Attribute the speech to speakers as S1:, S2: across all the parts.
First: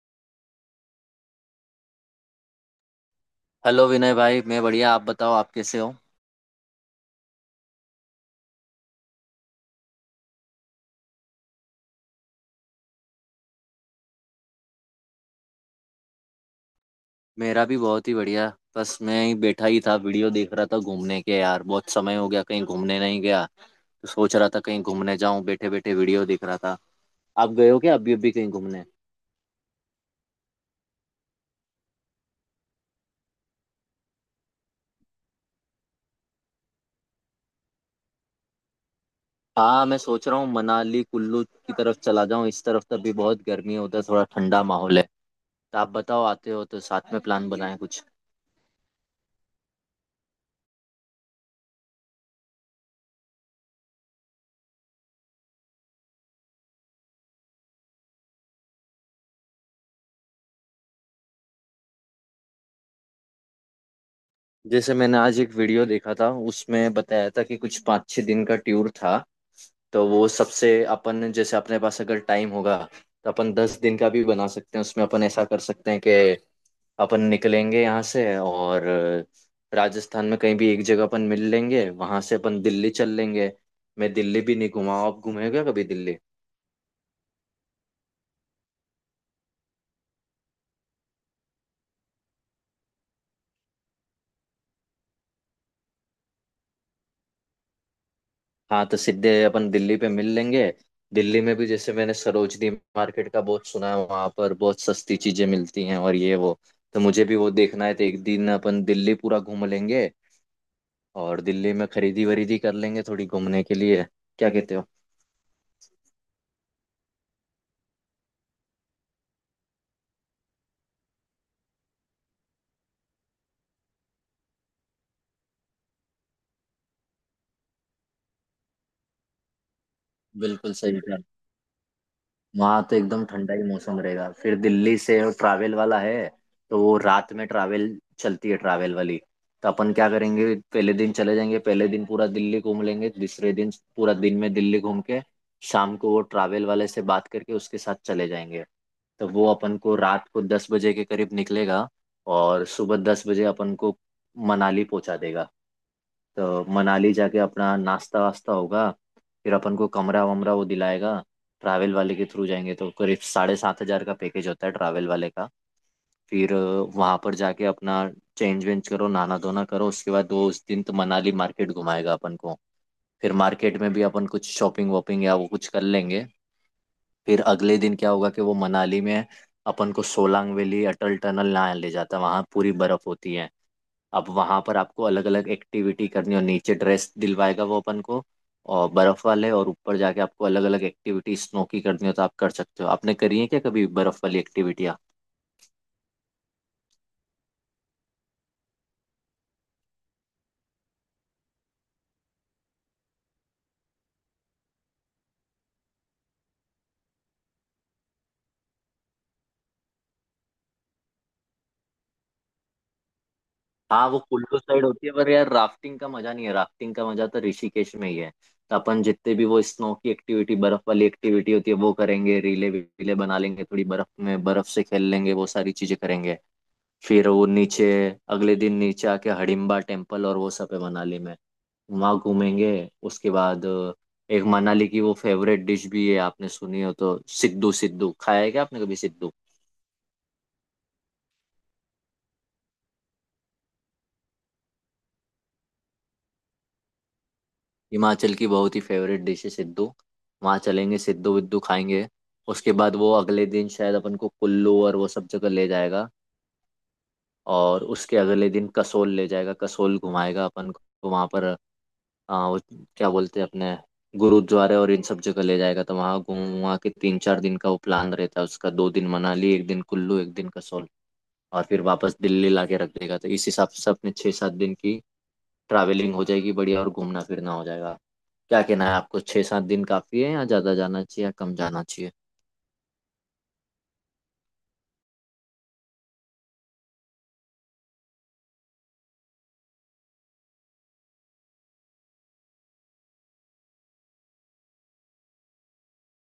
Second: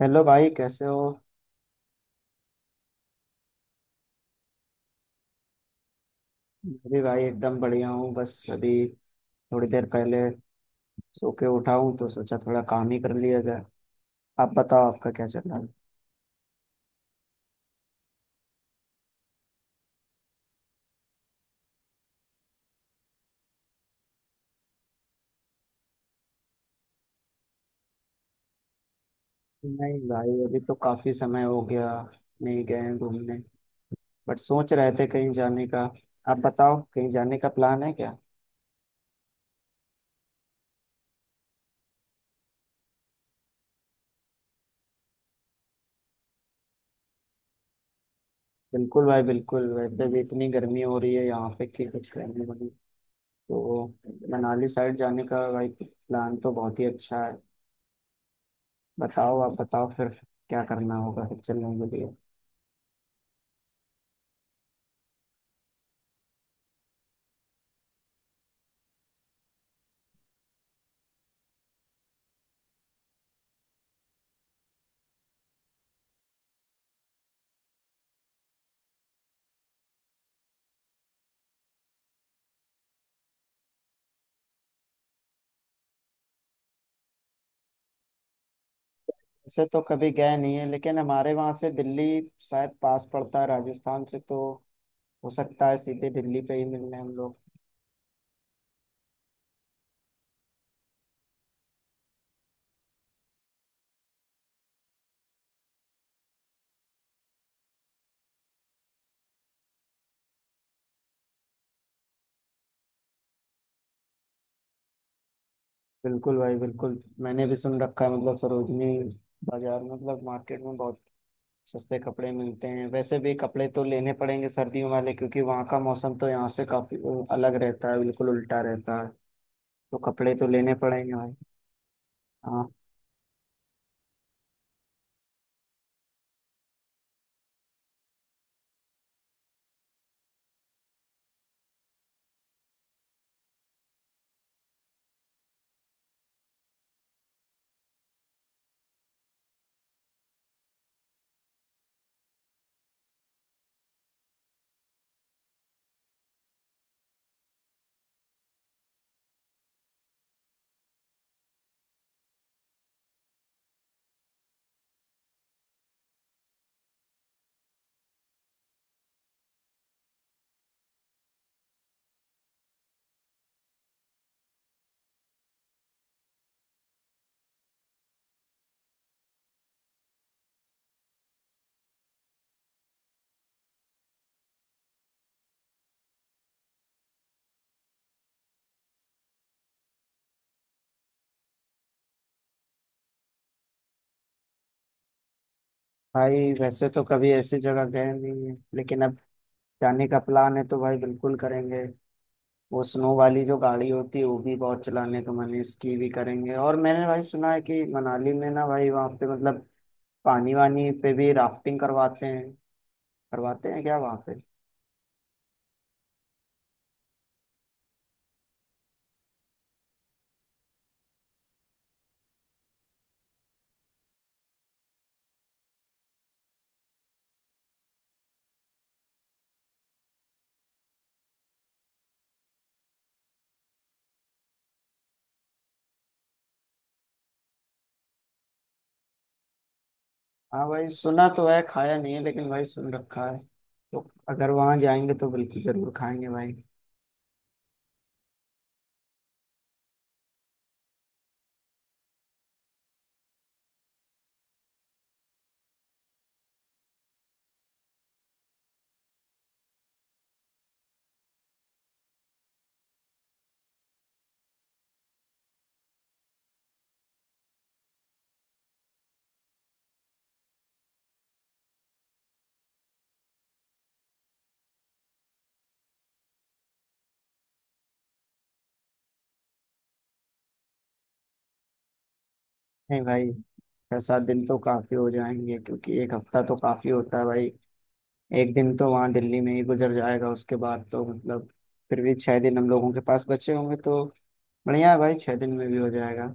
S1: Hello भाई कैसे हो।
S2: हेलो विनय भाई। मैं बढ़िया, आप बताओ, आप कैसे हो?
S1: मैं भी भाई एकदम बढ़िया हूँ। बस अभी थोड़ी देर पहले सो के उठा हूँ, तो सोचा थोड़ा काम ही कर लिया जाए। आप बताओ, आपका क्या चल रहा है।
S2: मेरा भी बहुत ही बढ़िया। बस मैं ही बैठा ही था, वीडियो देख रहा था। घूमने के यार बहुत समय हो गया, कहीं घूमने नहीं गया। तो सोच रहा था कहीं घूमने जाऊं, बैठे बैठे वीडियो देख रहा था। आप गए हो क्या अभी अभी कहीं घूमने?
S1: नहीं भाई, अभी तो काफी समय हो गया नहीं गए हैं घूमने। बट सोच रहे थे कहीं जाने का। आप बताओ कहीं जाने का प्लान है क्या।
S2: हाँ, मैं सोच रहा हूँ मनाली कुल्लू की तरफ चला जाऊं। इस तरफ तो अभी बहुत गर्मी है, उधर थोड़ा ठंडा माहौल है। तो आप बताओ, आते हो तो साथ में प्लान बनाएं कुछ।
S1: बिल्कुल भाई बिल्कुल, वैसे भी इतनी गर्मी हो रही है यहाँ पे कि कुछ कहने बनी। तो मनाली साइड जाने का भाई प्लान तो बहुत ही अच्छा है। बताओ, आप बताओ फिर क्या करना होगा फिर चलने के लिए।
S2: जैसे मैंने आज एक वीडियो देखा था, उसमें बताया था कि कुछ पाँच छः दिन का टूर था। तो वो सबसे अपन जैसे अपने पास अगर टाइम होगा तो अपन 10 दिन का भी बना सकते हैं। उसमें अपन ऐसा कर सकते हैं कि अपन निकलेंगे यहाँ से और राजस्थान में कहीं भी एक जगह अपन मिल लेंगे, वहां से अपन दिल्ली चल लेंगे। मैं दिल्ली भी नहीं घुमा हूं। आप घूमे क्या कभी दिल्ली?
S1: वैसे तो कभी गए नहीं है, लेकिन हमारे वहां से दिल्ली शायद पास पड़ता है राजस्थान से, तो हो सकता है सीधे दिल्ली पे ही मिलने हम लोग।
S2: हाँ, तो सीधे अपन दिल्ली पे मिल लेंगे। दिल्ली में भी जैसे मैंने सरोजनी मार्केट का बहुत सुना है, वहां पर बहुत सस्ती चीजें मिलती हैं और ये वो। तो मुझे भी वो देखना है, तो एक दिन अपन दिल्ली पूरा घूम लेंगे और दिल्ली में खरीदी वरीदी कर लेंगे थोड़ी घूमने के लिए। क्या कहते हो?
S1: बिल्कुल भाई बिल्कुल, मैंने भी सुन रखा है, मतलब सरोजनी बाजार में, मतलब मार्केट में बहुत सस्ते कपड़े मिलते हैं। वैसे भी कपड़े तो लेने पड़ेंगे सर्दियों वाले, क्योंकि वहाँ का मौसम तो यहाँ से काफी अलग रहता है, बिल्कुल उल्टा रहता है। तो कपड़े तो
S2: बिल्कुल
S1: लेने
S2: सही
S1: पड़ेंगे
S2: कहा।
S1: भाई। हाँ।
S2: वहाँ तो एकदम ठंडा ही मौसम रहेगा। फिर दिल्ली से ट्रैवल वाला है, तो वो रात में ट्रैवल चलती है ट्रैवल वाली। तो अपन क्या करेंगे, पहले दिन चले जाएंगे, पहले दिन पूरा दिल्ली घूम लेंगे, दूसरे दिन पूरा दिन में दिल्ली घूम के शाम को वो ट्रैवल वाले से बात करके उसके साथ चले जाएंगे। तो वो अपन को रात को 10 बजे के करीब निकलेगा और सुबह 10 बजे अपन को मनाली पहुंचा देगा। तो मनाली जाके अपना नाश्ता वास्ता होगा, फिर अपन को कमरा वमरा वो दिलाएगा। ट्रैवल वाले के थ्रू जाएंगे तो करीब 7,500 का पैकेज होता है ट्रैवल वाले का। फिर वहां पर जाके अपना चेंज वेंज करो, नहाना धोना करो। उसके बाद वो उस दिन तो मनाली मार्केट घुमाएगा अपन को, फिर मार्केट में भी अपन कुछ शॉपिंग वॉपिंग या वो कुछ कर लेंगे। फिर अगले दिन क्या होगा कि वो मनाली में अपन को सोलांग वैली अटल टनल ना ले जाता, वहाँ पूरी बर्फ होती है। अब वहां पर आपको अलग अलग एक्टिविटी करनी और नीचे ड्रेस दिलवाएगा वो अपन को और बर्फ वाले। और ऊपर जाके आपको अलग अलग एक्टिविटी स्नो की करनी हो तो आप कर सकते हो। आपने करी है क्या कभी बर्फ वाली एक्टिविटियाँ?
S1: भाई वैसे तो कभी ऐसी जगह गए नहीं है, लेकिन अब जाने का प्लान है तो भाई बिल्कुल करेंगे। वो स्नो वाली जो गाड़ी होती है वो भी बहुत चलाने का मन है, स्की भी करेंगे। और मैंने भाई सुना है कि मनाली में ना भाई वहाँ पे मतलब पानी वानी पे भी राफ्टिंग करवाते हैं। करवाते हैं क्या
S2: हाँ, वो
S1: वहाँ पे।
S2: कुल्लू साइड होती है, पर यार राफ्टिंग का मजा नहीं है, राफ्टिंग का मजा तो ऋषिकेश में ही है। तो अपन जितने भी वो स्नो की एक्टिविटी बर्फ वाली एक्टिविटी होती है वो करेंगे, रीले वीले बना लेंगे, थोड़ी बर्फ में बर्फ से खेल लेंगे, वो सारी चीजें करेंगे। फिर वो नीचे अगले दिन नीचे आके हडिम्बा टेम्पल और वो सब है मनाली में, वहाँ घूमेंगे। उसके बाद एक मनाली की वो फेवरेट डिश भी है, आपने सुनी हो तो सिद्धू। सिद्धू खाया है क्या आपने कभी सिद्धू?
S1: हाँ भाई, सुना तो है, खाया नहीं है, लेकिन भाई सुन रखा है। तो अगर वहाँ जाएंगे तो बिल्कुल जरूर खाएंगे भाई।
S2: हिमाचल की बहुत ही फेवरेट डिश है सिद्धू। वहाँ चलेंगे सिद्धू विद्धू खाएंगे। उसके बाद वो अगले दिन शायद अपन को कुल्लू और वो सब जगह ले जाएगा और उसके अगले दिन कसोल ले जाएगा, कसोल घुमाएगा अपन को। तो वहाँ पर वो क्या बोलते हैं अपने गुरुद्वारे और इन सब जगह ले जाएगा। तो वहाँ घूम वहाँ के तीन चार दिन का वो प्लान रहता है उसका, दो दिन मनाली, एक दिन कुल्लू, एक दिन कसोल। और फिर वापस दिल्ली ला के रख देगा, तो इस हिसाब से अपने छः सात दिन की ट्रैवलिंग हो जाएगी बढ़िया और घूमना फिरना हो जाएगा। क्या कहना है आपको, छः सात दिन काफ़ी है या ज़्यादा जाना चाहिए या कम जाना चाहिए?
S1: नहीं भाई, 6 7 दिन तो काफी हो जाएंगे, क्योंकि एक हफ्ता तो काफी होता है भाई। एक दिन तो वहाँ दिल्ली में ही गुजर जाएगा, उसके बाद तो मतलब फिर भी 6 दिन हम लोगों के पास बचे होंगे, तो बढ़िया है भाई, 6 दिन में भी हो जाएगा।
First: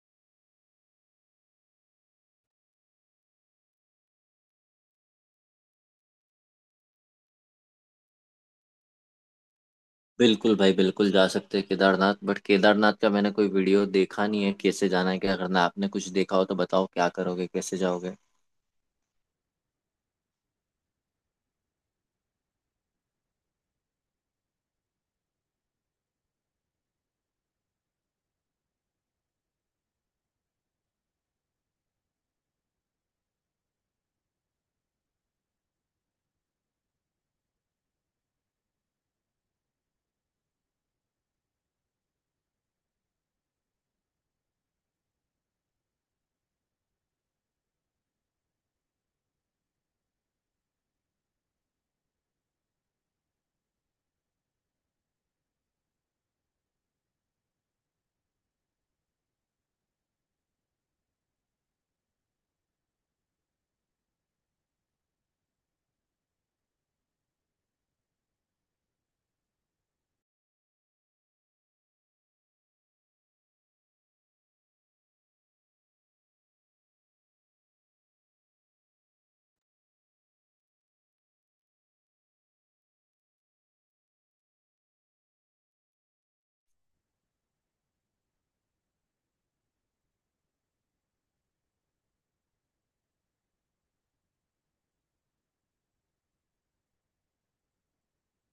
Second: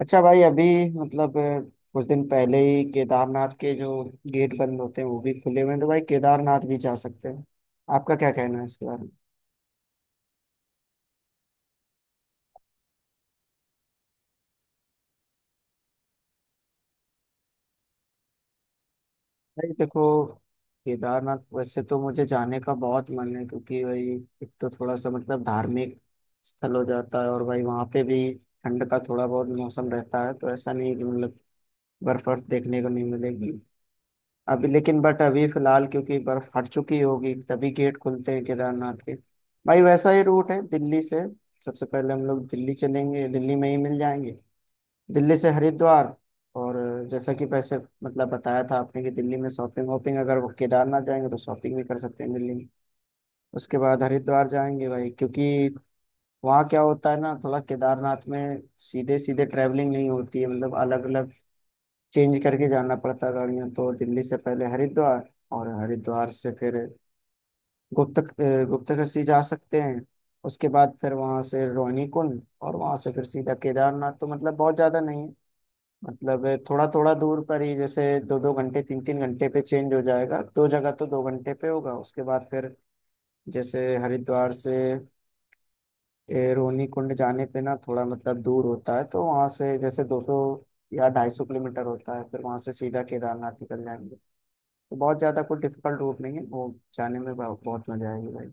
S1: अच्छा भाई, अभी मतलब कुछ दिन पहले ही केदारनाथ के जो गेट बंद होते हैं वो भी खुले हुए हैं, तो भाई केदारनाथ भी जा सकते हैं। आपका क्या कहना है इसके बारे में।
S2: बिल्कुल भाई, बिल्कुल जा सकते हैं केदारनाथ। बट केदारनाथ का मैंने कोई वीडियो देखा नहीं है, कैसे जाना है, क्या करना है। आपने कुछ देखा हो तो बताओ, क्या करोगे, कैसे जाओगे?
S1: भाई देखो, केदारनाथ वैसे तो मुझे जाने का बहुत मन है, क्योंकि भाई एक तो थोड़ा सा मतलब धार्मिक स्थल हो जाता है, और भाई वहाँ पे भी ठंड का थोड़ा बहुत मौसम रहता है, तो ऐसा नहीं कि मतलब बर्फ वर्फ देखने को नहीं मिलेगी अभी। लेकिन बट अभी फिलहाल क्योंकि बर्फ हट चुकी होगी, तभी गेट खुलते हैं केदारनाथ के। भाई वैसा ही रूट है दिल्ली से। सबसे पहले हम लोग दिल्ली चलेंगे, दिल्ली में ही मिल जाएंगे। दिल्ली से हरिद्वार। और जैसा कि पैसे मतलब बताया था आपने कि दिल्ली में शॉपिंग वॉपिंग, अगर वो केदारनाथ जाएंगे तो शॉपिंग भी कर सकते हैं दिल्ली में। उसके बाद हरिद्वार जाएंगे भाई, क्योंकि वहाँ क्या होता है ना, थोड़ा केदारनाथ में सीधे सीधे ट्रैवलिंग नहीं होती है, मतलब अलग अलग चेंज करके जाना पड़ता गाड़ियाँ। तो दिल्ली से पहले हरिद्वार, और हरिद्वार से फिर गुप्तकाशी जा सकते हैं। उसके बाद फिर वहाँ से रोहिणी कुंड, और वहाँ से फिर सीधा केदारनाथ। तो मतलब बहुत ज़्यादा नहीं है, मतलब थोड़ा थोड़ा दूर पर ही, जैसे 2 2 घंटे 3 3 घंटे पे चेंज हो जाएगा। दो जगह तो 2 घंटे पे होगा, उसके बाद फिर जैसे हरिद्वार से रोहिणी कुंड जाने पे ना थोड़ा मतलब दूर होता है, तो वहाँ से जैसे 200 या 250 किलोमीटर होता है, फिर वहाँ से सीधा केदारनाथ निकल जाएंगे। तो बहुत ज़्यादा कोई डिफिकल्ट रूट नहीं है वो। जाने में बहुत मज़ा आएगी भाई।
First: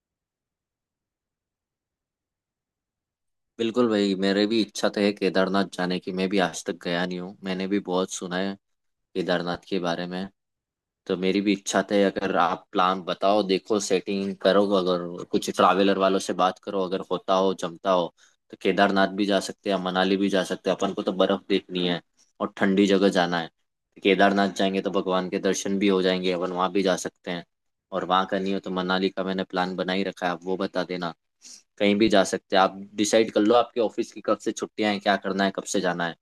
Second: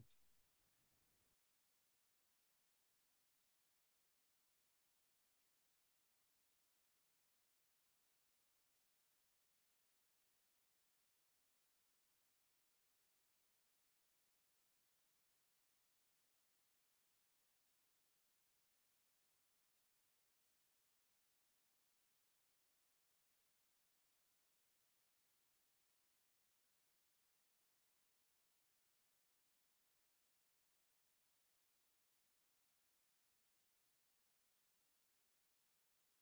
S2: बिल्कुल भाई, मेरे भी इच्छा तो है केदारनाथ जाने की। मैं भी आज तक गया नहीं हूँ, मैंने भी बहुत सुना है केदारनाथ के बारे में। तो मेरी भी इच्छा थे। अगर आप प्लान बताओ, देखो सेटिंग करो, अगर कुछ ट्रैवलर वालों से बात करो, अगर होता हो जमता हो तो केदारनाथ भी जा सकते हैं, मनाली भी जा सकते हैं। अपन को तो बर्फ देखनी है और ठंडी जगह जाना है, तो केदारनाथ जाएंगे तो भगवान के दर्शन भी हो जाएंगे, अपन वहाँ भी जा सकते हैं। और वहाँ का नहीं हो तो मनाली का मैंने प्लान बना ही रखा है, आप वो बता देना। कहीं भी जा सकते हैं, आप डिसाइड कर लो। आपके ऑफिस की कब से छुट्टियां हैं, क्या करना है, कब से जाना है।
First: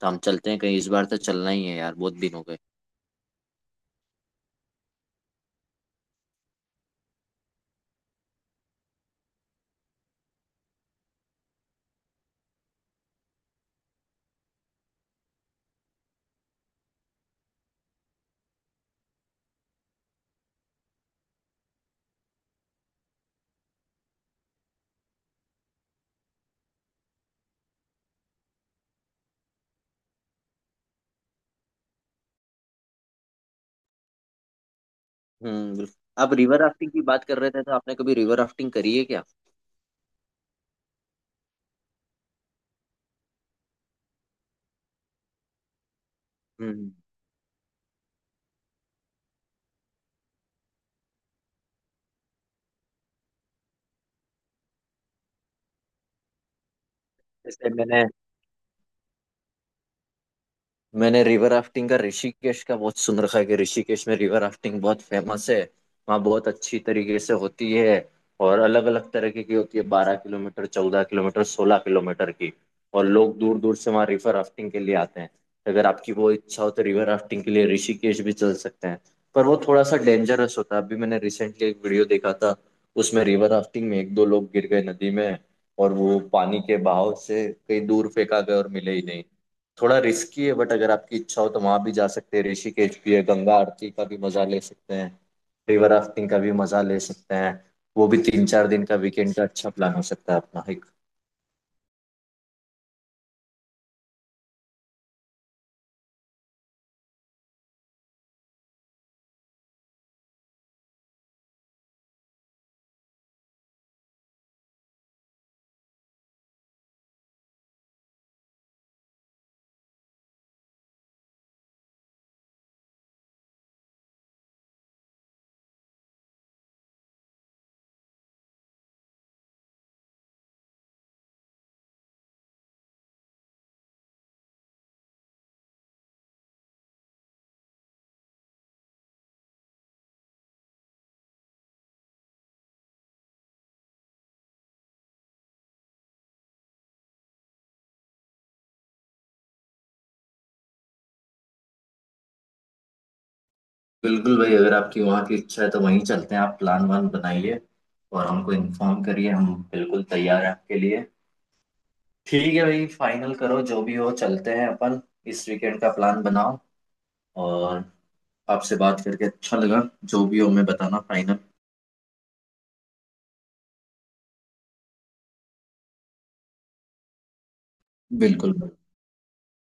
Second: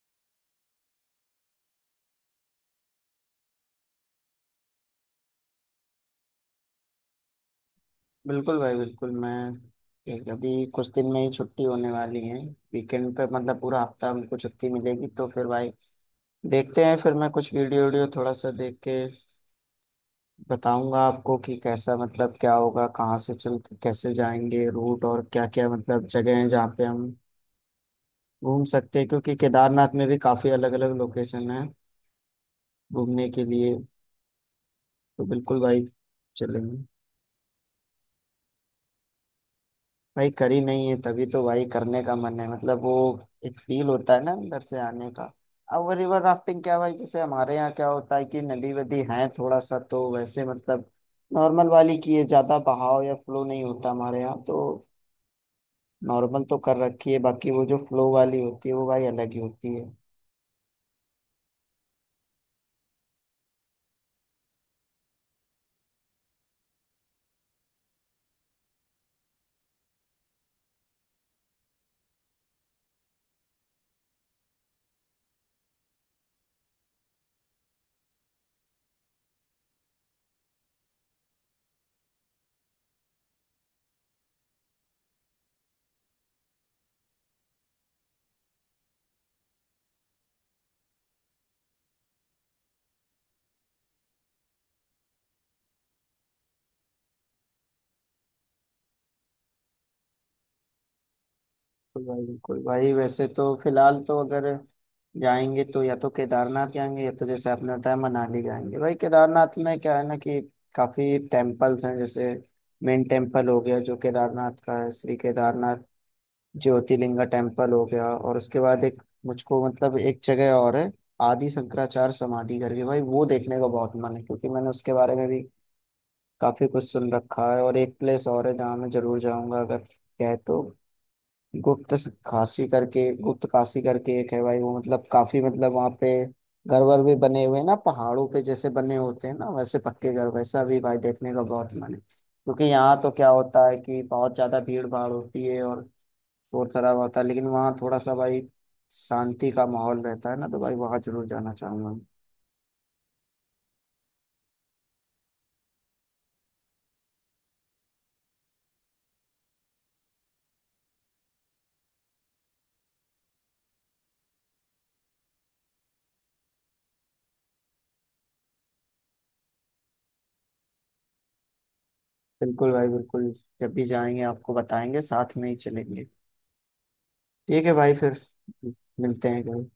S2: तो हम चलते हैं कहीं, इस बार तो चलना ही है यार, बहुत दिन हो गए।
S1: बिल्कुल भाई बिल्कुल। मैं अभी कुछ दिन में ही छुट्टी होने वाली है, वीकेंड पे, मतलब पूरा हफ्ता हमको छुट्टी मिलेगी, तो फिर भाई देखते हैं। फिर मैं कुछ वीडियो वीडियो थोड़ा सा देख के बताऊंगा आपको कि कैसा, मतलब क्या होगा, कहाँ से चल, कैसे जाएंगे रूट, और क्या क्या मतलब जगह है जहाँ पे हम घूम सकते हैं, क्योंकि केदारनाथ में भी काफ़ी अलग अलग लोकेशन है घूमने के लिए। तो बिल्कुल
S2: हम्म,
S1: भाई
S2: बिल्कुल। आप रिवर
S1: चलेंगे।
S2: राफ्टिंग की बात कर रहे थे, तो आपने कभी रिवर राफ्टिंग करी है क्या?
S1: भाई करी नहीं है, तभी तो भाई करने का मन है, मतलब वो एक फील होता है ना अंदर से आने का। अब वो रिवर राफ्टिंग क्या
S2: हम्म।
S1: भाई, जैसे हमारे यहाँ क्या होता है कि नदी वदी है थोड़ा सा, तो वैसे मतलब नॉर्मल वाली की है, ज्यादा बहाव या फ्लो नहीं होता हमारे यहाँ तो। नॉर्मल तो कर रखी है, बाकी वो
S2: जैसे
S1: जो
S2: मैंने
S1: फ्लो वाली होती है वो भाई अलग ही होती है।
S2: मैंने रिवर राफ्टिंग का ऋषिकेश का बहुत सुन रखा है कि ऋषिकेश में रिवर राफ्टिंग बहुत फेमस है। वहाँ बहुत अच्छी तरीके से होती है और अलग अलग तरीके की होती है, 12 किलोमीटर, 14 किलोमीटर, 16 किलोमीटर की। और लोग दूर दूर से वहाँ रिवर राफ्टिंग के लिए आते हैं। अगर आपकी वो इच्छा हो तो रिवर राफ्टिंग के लिए ऋषिकेश भी चल सकते हैं। पर वो थोड़ा सा डेंजरस होता है, अभी मैंने रिसेंटली एक वीडियो देखा था। उसमें रिवर राफ्टिंग में एक दो लोग गिर गए नदी में और वो पानी के बहाव से कहीं दूर फेंका गए और मिले ही नहीं। थोड़ा रिस्की है, बट अगर आपकी इच्छा हो तो वहां भी जा सकते हैं। ऋषिकेश भी है, गंगा आरती का भी मजा ले सकते हैं, रिवर राफ्टिंग का भी मजा ले सकते हैं। वो भी तीन चार दिन का वीकेंड का अच्छा प्लान हो सकता है अपना एक।
S1: भाई बिल्कुल भाई, वैसे तो फिलहाल तो अगर जाएंगे तो या तो केदारनाथ जाएंगे, या तो जैसे आपने बताया मनाली जाएंगे। भाई केदारनाथ में क्या है ना कि काफी टेम्पल्स हैं, जैसे मेन टेम्पल हो गया जो केदारनाथ का है, श्री केदारनाथ ज्योतिर्लिंगा टेम्पल हो गया। और उसके बाद एक मुझको मतलब एक जगह और है, आदि शंकराचार्य समाधि करके, भाई वो देखने का बहुत मन है, क्योंकि मैंने उसके बारे में भी काफी कुछ सुन रखा है। और एक प्लेस और है जहाँ मैं जरूर जाऊंगा अगर है तो, गुप्त गुप्त काशी करके एक है भाई। वो मतलब काफी, मतलब वहाँ पे घर वर भी बने हुए हैं ना पहाड़ों पे, जैसे बने होते हैं ना वैसे पक्के घर, वैसा भी भाई देखने का बहुत मन है। क्योंकि यहाँ तो क्या होता है कि बहुत ज्यादा भीड़ भाड़ होती है और शोर शराबा होता है, लेकिन वहाँ थोड़ा सा भाई शांति का माहौल रहता है ना, तो भाई वहाँ जरूर जाना चाहूंगा।
S2: बिल्कुल भाई, अगर आपकी वहाँ की इच्छा है तो वहीं चलते हैं। आप प्लान वान बनाइए और हमको इन्फॉर्म करिए, हम बिल्कुल तैयार हैं आपके लिए। ठीक है भाई, फाइनल करो जो भी हो, चलते हैं अपन। इस वीकेंड का प्लान बनाओ। और आपसे बात करके अच्छा लगा। जो भी हो हमें बताना फाइनल।
S1: बिल्कुल भाई बिल्कुल, जब भी जाएंगे आपको बताएंगे, साथ में ही चलेंगे। ठीक है भाई फिर
S2: बिल्कुल।
S1: मिलते हैं कभी।